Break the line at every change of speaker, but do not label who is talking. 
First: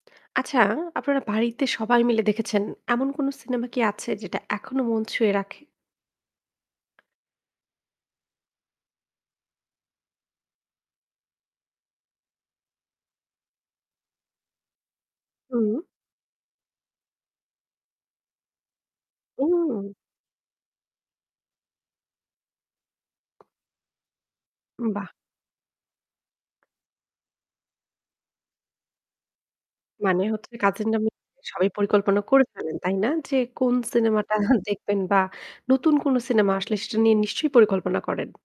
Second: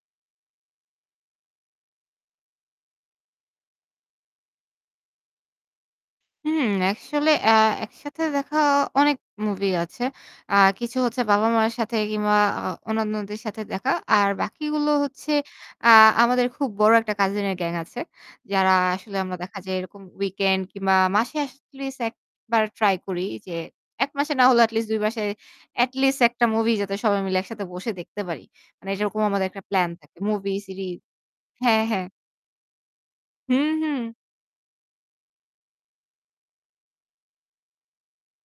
আচ্ছা, আপনারা বাড়িতে সবাই মিলে দেখেছেন, এমন কোনো সিনেমা কি আছে যেটা এখনো মন ছুঁয়ে রাখে?
হুম, আসলে আ একসাথে দেখা অনেক মুভি আছে। আ কিছু হচ্ছে বাবা-মায়ের সাথে কিংবা আ অন্যান্যদের সাথে দেখা। আর বাকিগুলো হচ্ছে
হুম।
আ আমাদের খুব বড় একটা কাজিন এর গ্যাং আছে। যারা আসলে আমরা দেখা যাই
হুম।
এরকম উইকেন্ড কিংবা মাসে এটলিস্ট ১ বার ট্রাই করি যে ১ মাসে না হলেও এটলিস্ট ২
বাহ!
মাসে এটলিস্ট ১ টা মুভি যাতে সবাই মিলে একসাথে বসে দেখতে পারি। মানে এটারকম আমাদের একটা প্লান থাকে।
মানে হচ্ছে
মুভি,
কাজিনরা
সিরিজ
নামে সবাই
হ্যাঁ, হ্যাঁ।
পরিকল্পনা করে ফেলেন, তাই না? যে
হু,
কোন
হু।
সিনেমাটা দেখবেন বা নতুন কোনো সিনেমা আসলে সেটা নিয়ে নিশ্চয়ই পরিকল্পনা করেন?